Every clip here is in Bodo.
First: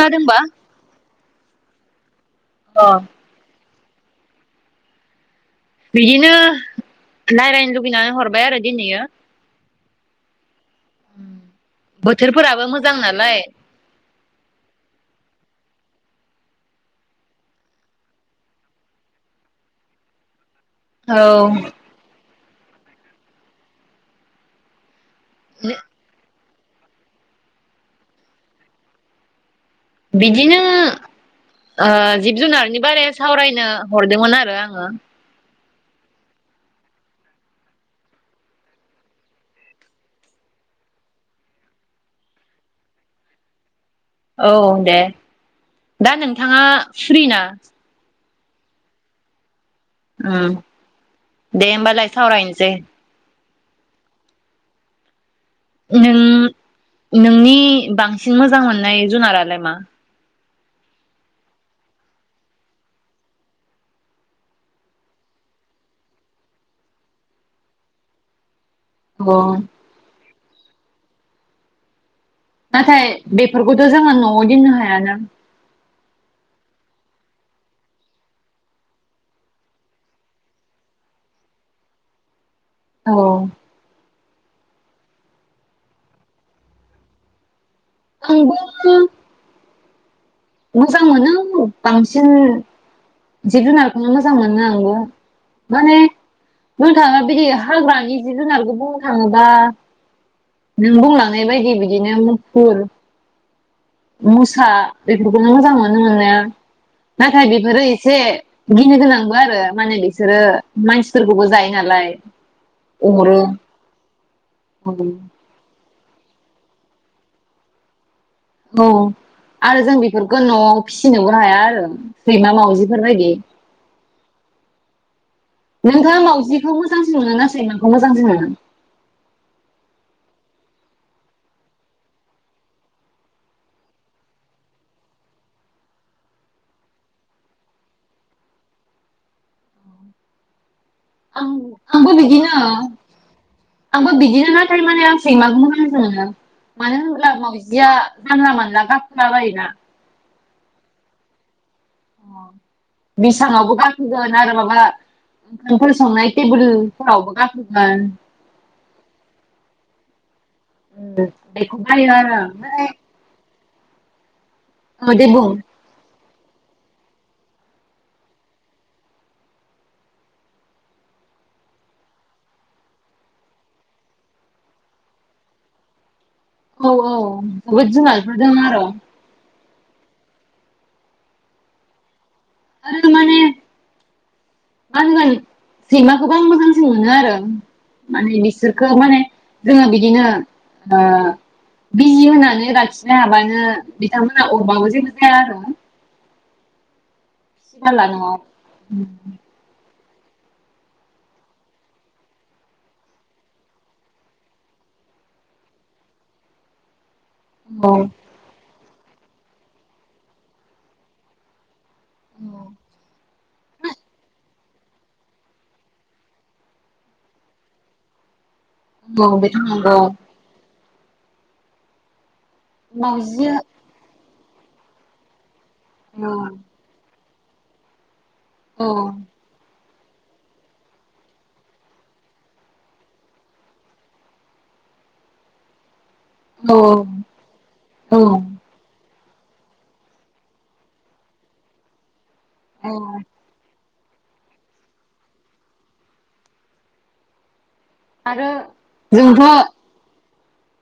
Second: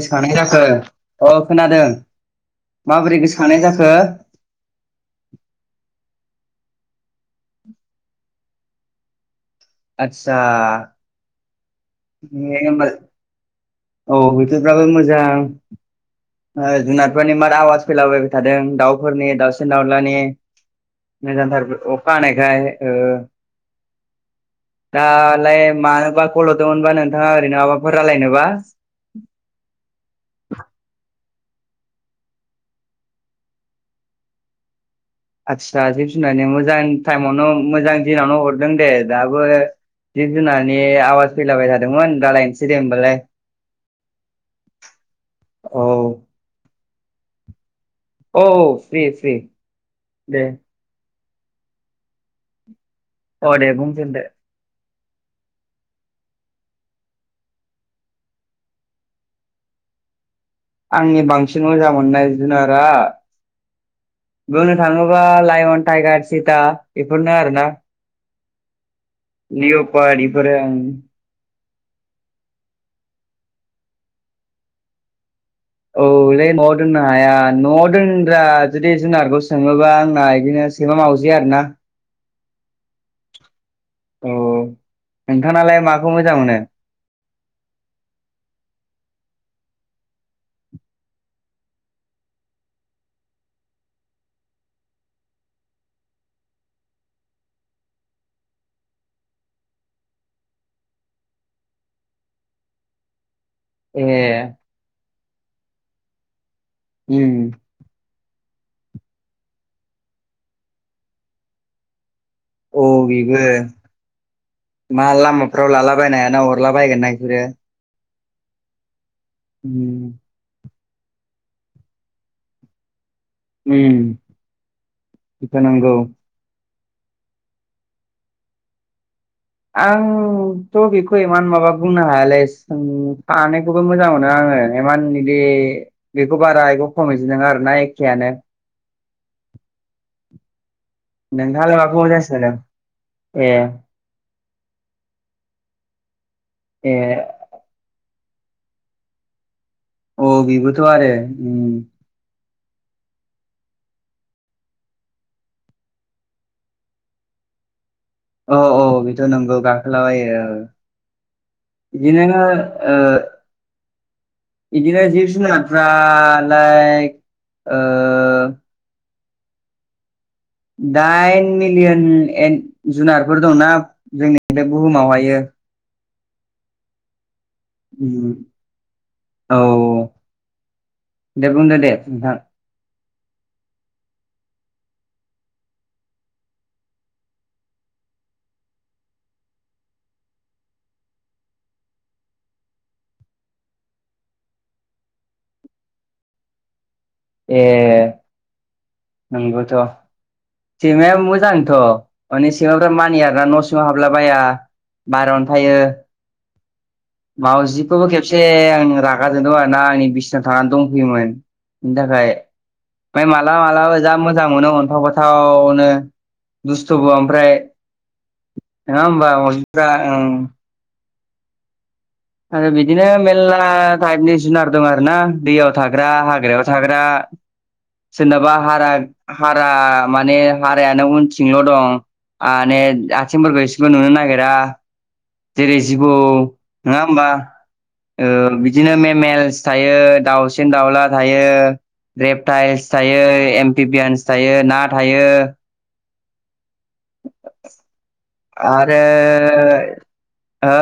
गोसोखानाय जाखो अ खोनादों अ माबोरै गोसोखांनाय जाखो? बिदिनो रायज्लायनो लुबैनानै हरबाय आरो दिनैयो आतसा बोथोरफोराबो मोजां नालाय औ बोथोरफ्राबो मोजां जुनारफोरनि मार आवाज फैलाबायबाय थादों दाउफोरनि दाउसिन दाउलानि औ [inaudible] मोजां थार अखा हानायखाय दालाय मानोबा ख ल'दोंमोनबा नोंथाङा ओरैनो माबाफोर रायलायनोबा बिदिनो जिब जुनारनि बारै सावरायनो हरदोंमोन आरो आङो आदसा जिब जुनारनि मोजां टाइमावनो मोजां दिनावनो हरदों दे दाबो जिब जुनारनि आवाज फैलाबाय थादोंमोन रायालायनोसै दे होमबालाय औ दे औ दा नोंथाङा फ्रि ना? औ फ्रि फ्रि औ‌ दे दे होनोमबालाय सावरायनोसै अ दे बुंफिनदो नों नोंनि बांसिन मोजां मोननाय जुनारालाय मा? आंनि बांसिन मोजां मोननाय जुनारा बुंनो थाङोबा लायअन टाइगार चिता बेफोरनो आरोना अ लिरबाय बेफोरो ओम नाथाय बेफोरखौथ' जोंङो न'आव दिननो हायाना औलै न'आव दोननो हाया न'आव दोनग्रा जुदि जुनारखौ सोङोबा आंना इदिनो सैमा मावजि आरो ना औ औ नोंथांनालाय माखौ मोजां मोनो आंबो मोजां मोनो बांसिन जिब जुनारखौनो मोजां मोनो आंबो माने नोंथाङा बिदि हाग्रानि जिब जुनारखौ बुंनो थाङोबा नों बुंलांनाय बायदि बिदिनो मुफुर ए मुसा बेफोरखौनो मोजां मोनो मोननाया उम नाथाय बेफोरो एस से गिनो गोनांबो आरो माने बिसोरो मानसिफोरखौबो जायो नालाय अ अरो बेबो मा लामाफ्राव लाब बायनो हायाना अरला बायगोन ना इसोरो औ आरो जों बेफोरखौ न'आव फिसिनोबो हाया आरो सैमा मावजिफोर बायदि उम बेथ नंगौ खौ मोजांसिन मोनोना सैमाखौ मोजांसिन मोनो आंथ' बेखौ इमान माबा बुंनो हायालै सों सानैखौबो मोजां मोनो आं [unintelligible] इमान बिदि बेखौ बारा बेखौ खम इदि नङा आरोना एखेयानो [unintelligible] आं नोंथाङालाय माखौ आंबो मोजांसिन मोनो बिदिनो ए आंबो बिदि नाथाय माने आं सैमाखौ मोजांसो ए मानो होनब्ला मावजिया जानला मोनला गाखोला बायोना औ बिबोथ' आरो उम बेसाङावबो गाखोगोन आरो माबा ओंखामफोर संनाय टेबोलफोरावबो गाखोगोन औ औ बेथ' नंगौ गाखोलाबायो औ बेखौ बायो आरो बिदिनो आं ओमफ्राय ओ बिदिनो औ दे जिब बुं जुनारफ्रा लाइक ओ दाइन मिलियन एन जुनारफोर दंना जोंनि बे बुहुमावहायो औ औ बुहुद उम जुनारफोर दों आरो औ दे बुंदो दे नोंथां आरो माने [unintelligible] [unintelligible] सैमाखौबो आं मोजांसिन मोनो आरो माने बिसोरखौ माने जोङो बिदिनो ओ बिजि होनानै राखिनो हाबानो बिथांमोनहा अरबाबो जेबो जाया आरो [unintelligible] नवाव नोंगौथ' सैमाया मोजांथ' माने सैमाफ्रा मानियो आरोना न' सिङाव हाबला बाया बारावनो थायो [inaudible] औ मावाजिखौबो खेबसे आं रागा जोंदोंमोन आंनि बिसिनाव थाना दंफैयोमोन बिनि थाखाय फाय मालाबा मालाबा जा मोजां मोनो अन्थाव बाथावनो दुस्थ'बो ओमफ्राय नोङा होमबा औ बेथ' नंगौ [unintelligible] ओं आरो बिदिनो मावजि मेरला थाइपनि जुनार दं आरो ना दैयाव थाग्रा औ हाग्रायाव थाग्रा सोरनाबा औ हारा हारा माने हारायानो उनथिंल' दं माने आथिंफोरखौ एसेबो नुनो नागिरा जेरै जिबौ औ नङा होमबा औ ओ बिदिनो मेमेल सायो दावसिन दावला थायो रेबताइस औ थायो एम [unintelligible] यान्स थायो ना थायो आरो जोंथ' हो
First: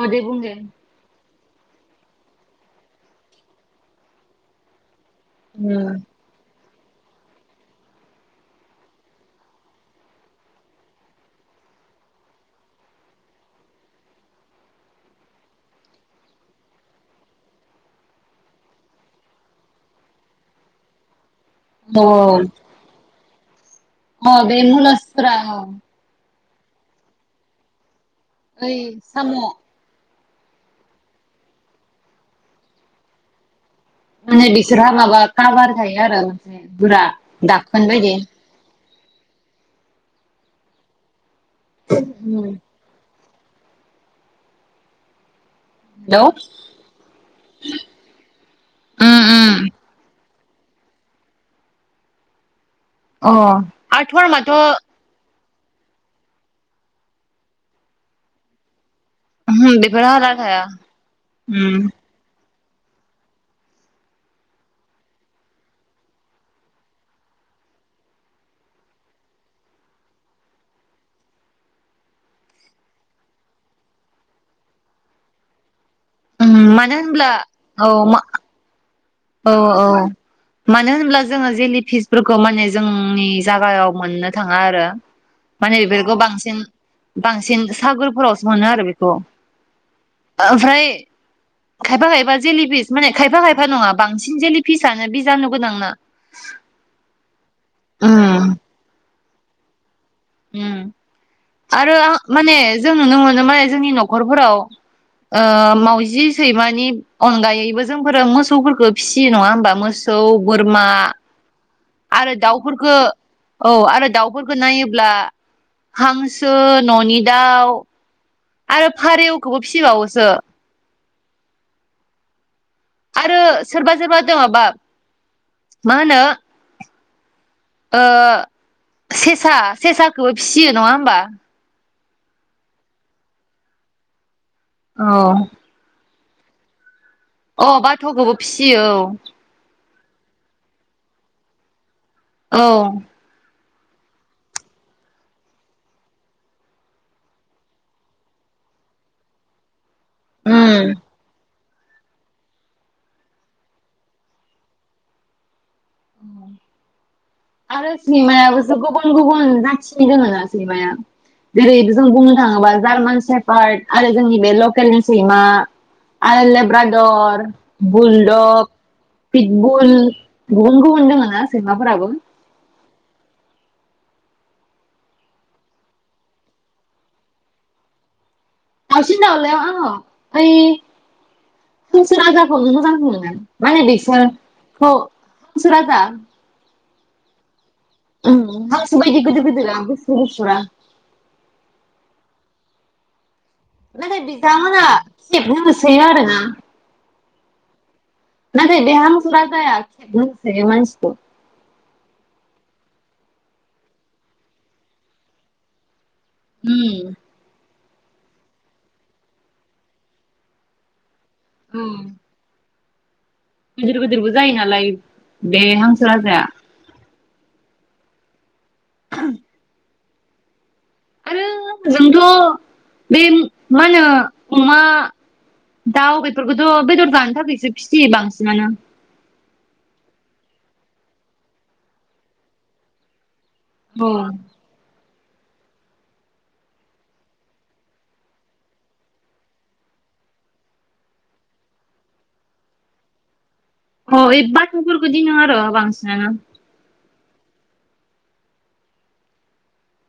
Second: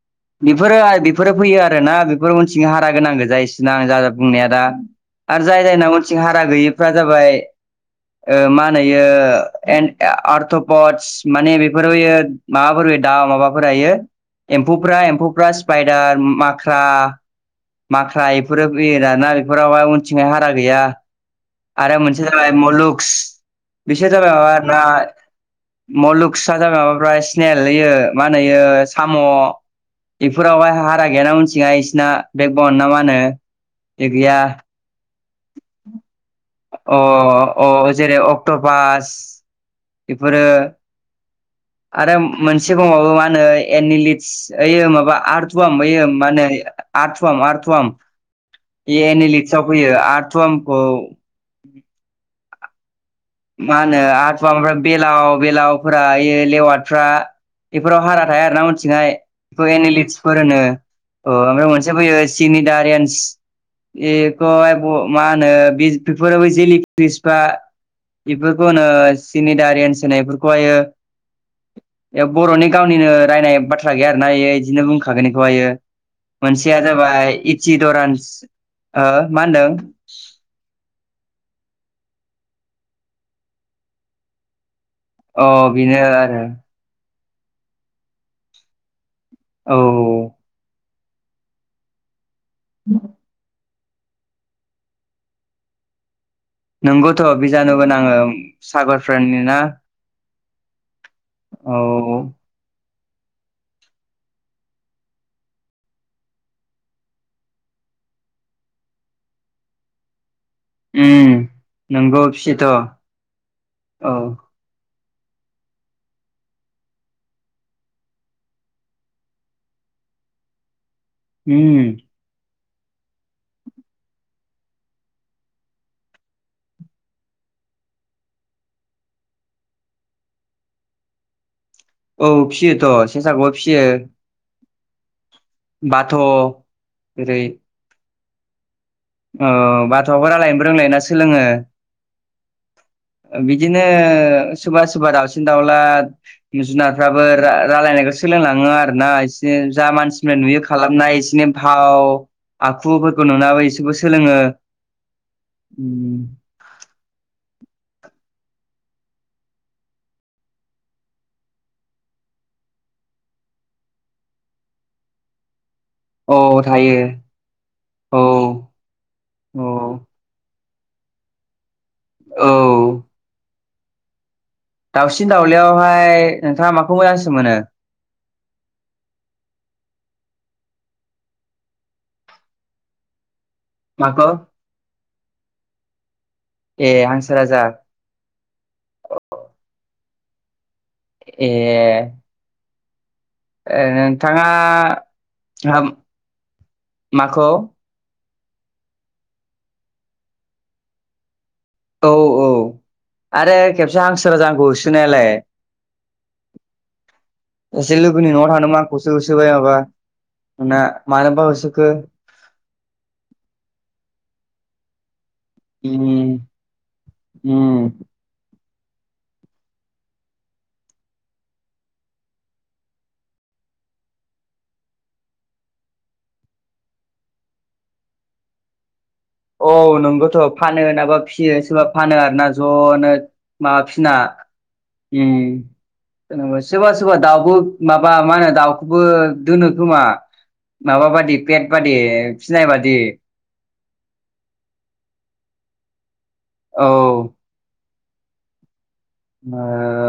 अ दे बुं दे बेफोरो बेफोरो फैयो आरोना बेफोर उनथिं हारा गोनां गोजा इसोना आं जा जा बुंनाया दा आरो जाय जायनाव उनथिं हारा गैयिफ्रा जाबाय मा होनोयो एन आरथपटस माने बेफोरबो माबाफोर दा माबाफोर एम्फौफ्रा एम्फौफ्रा स्पाइडार माख्रा माख्रा बेफोरो [unintelligible] बेफोरावहाय उनथिंहाय हारा गैया आरो औ मोनसे जाबाय मुलुक्स बिसोर जाबाय औ माबा बे आरोना मुलासफोरा औ मलुक खुसा जाबाय माबाफ्राय स्नेल इयो मा होनोयो साम' बेफोरावहाय हारा गैयाना उनथिंहाय बिसिना बे बन ना मा होनो बे गैया माने बिसोरहा माबा काभार जायो आरो अ गोरा दाखोन अ बायदि जेरै [unintelligible] बेफोरो आरो हेलौ मोनसे बाव माबाया मा [unintelligible] मा होनो एनिलितस यैयो माबा [unintelligible] [unintelligible] आथुआम आथुआम बेयो उम उम एनिलिसाव फैयो थोमखौ अ मा होनो आरो आथुवा धरमाथ' ओफ्राय बेलाव बेलावफोरा लेवार्डफ्रा बेफोराव हारा थाया आरोना मोनसे [unintelligible] बे बेफोर हाला एनालितसफोर होनो थाया ओमफ्राय उम मोनसे फैयो सिनिटारियान्स बेखौहाय मा होनो बे बेफोराव जेलि फ्रिस बा बेफोरखौनो सिनि दारियन्स होनायफोरखौहायो बर'नि गावनिनो रायनाय बाथ्रा गैया आरोना यियो यिदिनो बुंखागोन बेखौ आयो उम मोनसेया मानो जाबाय इच दरान्स औ-औ मानो होनब्ला जोङो जे फिसफोरखौ माने जोंनि जागायाव मोननो थाङा आरो अ माने बेनो बेफोरखौ आरो बांसिन बांसिन सागोरफोरावसो मोनो आरो बेखौ औ ओमफ्राय खायफा खायफा जेलि फिस माने खायफा खायफा नङा बांसिन जे फिसआनो बिजानु गोनां ना नोंगौथ' बेजानुगोनाङो सागरफ्रोनिना ओम आरो आं माने जों नुनो मोनोमोन जोंनि न'खरफोराव माउजि सैमानि अनगायैबो जोंफोरो मोसौफोरखौ फिसियो नङा होमबा मोसौ बोरमा उम नोंगौ आरो फियोथ' औ दाउफोरखौ औ आरो दाउफोरखौ नाय नायोब्ला हांसो न'नि दाउ आरो फारेवखौबो फिसिबावोसो उम आरो सोरबा सोरबा दङाबा मा होनो ओ सेसा सेसाखौबो फिसियो नङा होमबा औ फिसियोथ' सेसाखौबो फिसियो औ बाथ' ओेरै थौखौबो फिसियो ओ‌ बाथ'आबो रायलायनोबो रोंलायना सोलोङो औ बिदिनो सोरबा सोरबा दाावसिन दाउला जुनारफ्राबो रायलायनायखौ सोलोंलाङो आरोना एसे जा मानसि मानसि नुयो उम खालामनाय एसिनि भाव आखुफोरखौ [unintelligible] सोलोङो आरो सिनेमायाबोसो गुबुन गुबुन जाथिनो दङोना सैमाया जेरै जों बुंनो थाङोबा जार्मान सेपार्ट आरो जोंनि बे लकेलनि सैमा औ आरो थायो लेब्रादर औ बुलदक औ पिकबुल गुबुन गुबुन दङना सैमाफोराबो औ दाउसिन दाउलियावहाय नोंथाङा माखौ मोजांसिन मोनो दावउसिन दाउलायाव आङ ओइ हांसो राजाखौनो मोजांसिन माखौ मोनो [unintelligible] ए हांसो राजा उम हांसो बायदि गिदिर [unintelligible] ए ओ नाथाय नोंथाङा बिथांमोना खेबनो होसोयो आरोना माखौ नाथाय बे हांसो राजाया खेबनो होसोयो मानसिखौ औ औ आरे खेबसे हांसो राजा आंखौ होसोनायालाय उम सासे लोगोनि न'आव थांदोंमोन आंखौसो होसोबाय माबा ना मानोबा उम होसोखो गिदिर गिदिरबो जायो नालाय बे हांसो उम राजाया उम [unintelligible] आरो जोंथ' बे मा होनो अमा दाउ बेफोरखौथ' बेदर जानो थाखायसो फियो बांसिनानो औ नोंगथ' फानो नाबा फियो सोरबा फानो आरोना ज'नो माबाफिना अ उम सोरबा सोरबा दाउबो माबा मा होनो दाउखौबो दोनो खोमा माबा बादि पेट बादि फिनाय बादि औ [unintelligible] दिनो आरो बांसिनानो औ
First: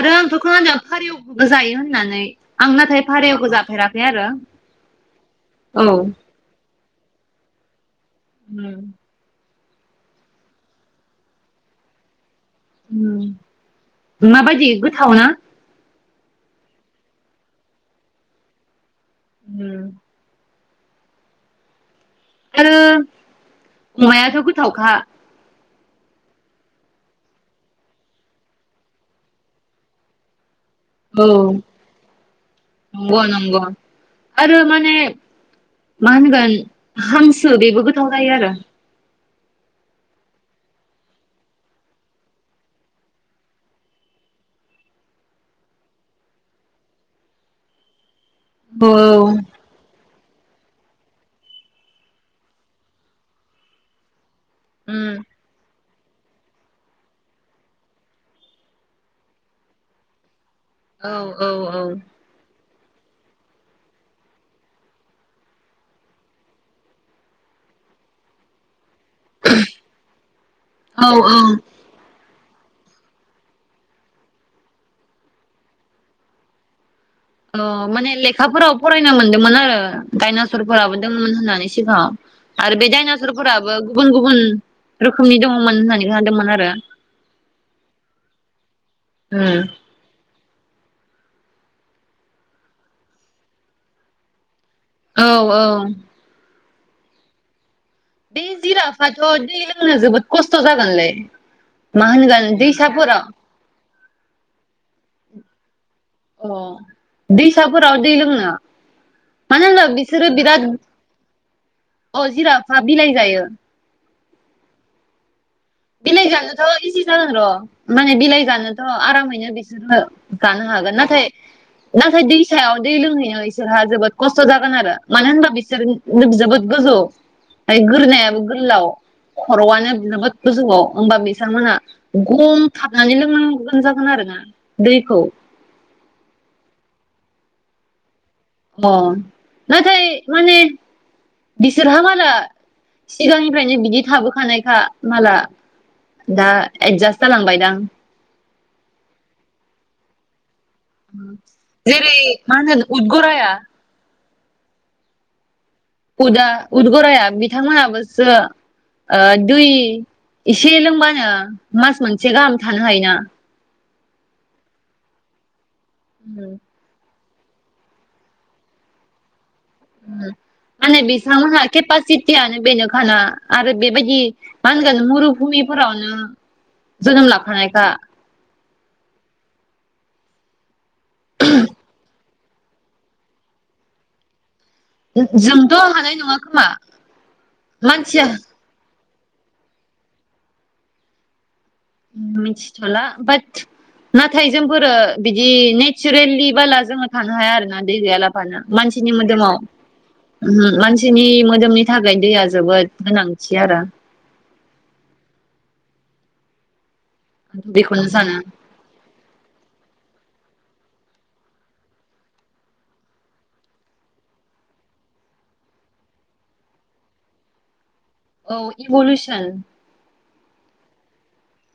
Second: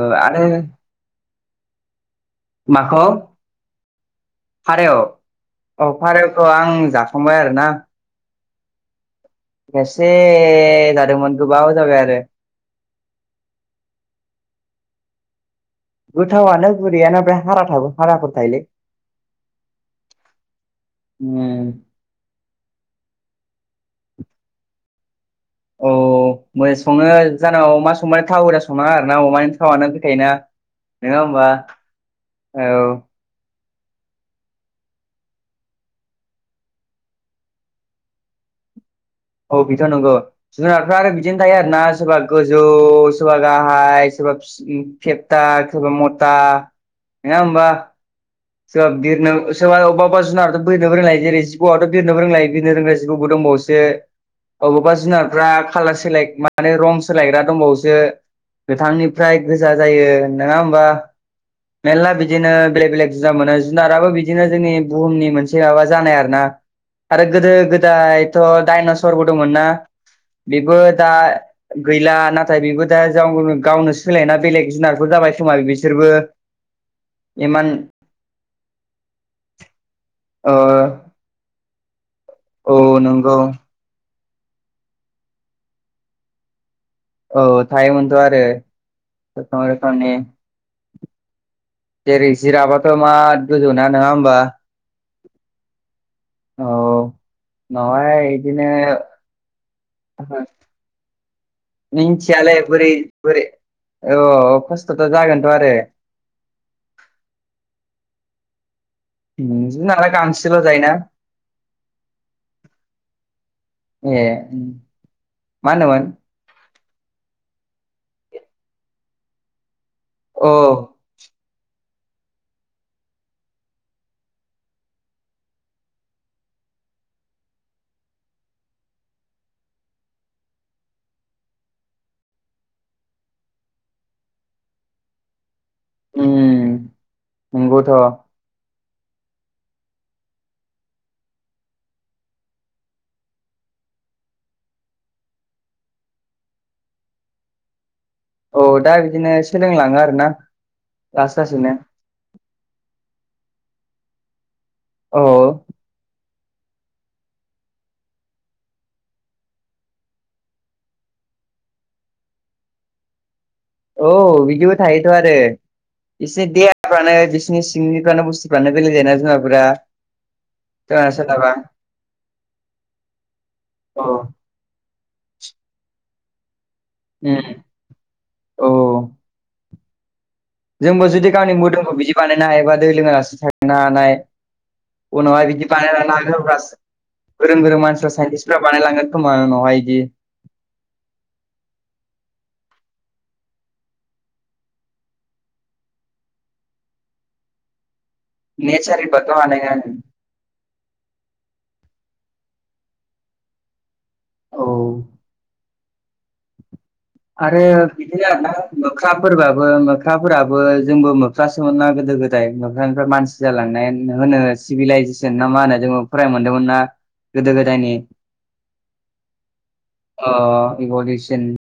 आरो आंथ' खोनादों फारौखौबो जायो होननानै आं नाथाय माखौ फारौखौ जाफेराखै आरो फारौ औ फारौखौ आं जाफ खांबाय आरो ना उम खेबसे जादोंमोन गोबाव जाबाय आरो उम माबायदि गोथाव ना गोथावानो गुरैयानो ओमफ्राय हारा थाबो हाराफोर थायोलै उम उम आरो अमायाथ' गोथावखा औ मो सङो जानांगौ अमा संबाथाय थाव होना संनाङा आरोना अमानि थावानो फैखायोना नङा औ होमबा औ नंगौ नंगौ आरो माने मा होनगोन हांसो बेबो गोथाव जायो आरो औ बेथ' नंगौ जुनारफ्रा आरो बिदिनो थायो आरोना सोरबा गोजौ सोरबा गाहाय सोरबा सोरबा फिस फेपटा सोरबा मता नङा होमबा [unintelligible] बिरनो औ [unintelligible] अ जुनार' [unintelligible] जेरै जिबौआवथ' बिरनोबो रोंलायो बिनो रोंग्रा जिबौबो दंबावोसो अबेबा उम जुनारफ्रा खालार सोलाय माने रं सोलायग्रा दंबावसो गोथांनिफ्राय गोजा जायो नङा होमबा औ औ औ मेलला बिदिनो बेलेग बेलेग जुदा मोनो जुनाराबो बिदिनो जोंनि बुहुमनि मोनसे माबा जानाय आरो ना आरो गोदो गोदायथ' दडाइनस रबो दंमोन ना बेबो औ दा औ गैला ना थाय बेबो दा [unintelligible] गावनो सोलायना बेलेग जुनारफोर जाबाय खोमा बिसोरबो औ एमान माने लेखाफोराव फरायनो मोनदोंमोन आरो ओ डाइनसवरफोराबो दंमोन होननानै सिगाङाव आरो औ बे नंगौ डाइनासरफोराबो गुबुन गुबुन रोखोमनि दङमोन होननानै खोनादोंमोन आरो औ थायो मोनथ' आरो गोबां उम रोखोमनि जेरै जिराबाथ' मा गोजौना नङा होमबा औ औ औ उनावहाय बे बिदिनो जिराफाथ' दै लोंनो जोबोद खस्थ' जागोनलै मा होनगोन मिन्थियालै बोरै दैसाफोराव बोरै औ खस्थ'थ' जागोनथ' आरो अ दैसाफोराव दै लोंनो मानो उम होनब्ला जुनारा बिसोरो गांसोल' बिराद जायोना [unintelligible] अ जिराफा बिलाइ जायो। ए मा होनोमोन बिलाइ जानोथ' इजि जागोन र' माने बिलाइ जानोथ' आरामैनो बि [unintelligible] औ हागोन नाथाय नाथाय दैसायाव दै लोंहैनायाव बिसोरहा जोबोद खस्थ' जागोन आरो मानो होनबा बिसोर जोबोद गोजौ ओमफ्राय गोरोनायाबो गोलाव खर'आनो बिनो [unintelligible] गोजौआव होमबा बिथांमोनहा गम थाबनानै लोंनांगोन जागोन आरो ना दैखौ उम नंगौथ' अ नाथाय माने बिसोरहा माला सिगांनिफ्रायनो बिदि थाबोखानायखा माला दा एडजास्ट जालांबाय दां औ दा बिदिनो सोलों लाङो आरो ना जेरै मा होनो उद गराया औ उदा उद गराया बिथांमोनाबोसो ओ दुइ एसे लोंबानो मास मोनसे गाहाम थानो हायोना औ बिदिबो थायोथ' आरो बिसिनि देहाफ्रानो बि सिनि सिंनिफ्रानो बुस्तुफ्रानो बेले जायो ना जुनारफोरा उम माने सोरनाबा सोरनाबा बिथांमोनहा केपासिटियानो बेनो खाना आरो औ बेबायदि मा [unintelligible] मुरुभुमिफोरावनो जोनोम उम लाखानायखा औ जोंबो जुदि गावनि मोदोमखौ बिदि बानायनो हायोबा दै लोङालासे थानो हानाय उनावहाय बिदि जोंथ' हानाय बानायलांनो हाग नङा खोमा [unintelligible] गोरों गोरों मानसिफ्रा मानसिया साइन्टिस्टफ्रा बानायलांगोन खोमा नङा इदि मिथिथला बात नाथाय जोंफोरो बिदि नेचारेलि बाला जोङो थानो हाया आरोना दै गैला मानसिनि नेचारेलबाथ' मोदोमाव हानाय नङा [unintelligible] बिनि मोदोमनि थाखाय दैया जोबोद गोनांथि आरो औ आरो बेखौनो बिदिनो सानो आरोना मोख्राफोरबाबो मोख्रा फोराबो जोंबो मोख्रासोमोनना गोदो गोदाय मोख्रानिफ्राय मानसि जालांनाय होनो सिभिलाइज जोंना मा होनो जोङो फरानो मोनदोंमोनना गोदो गोदायनि औ इभलुसन इभलिसन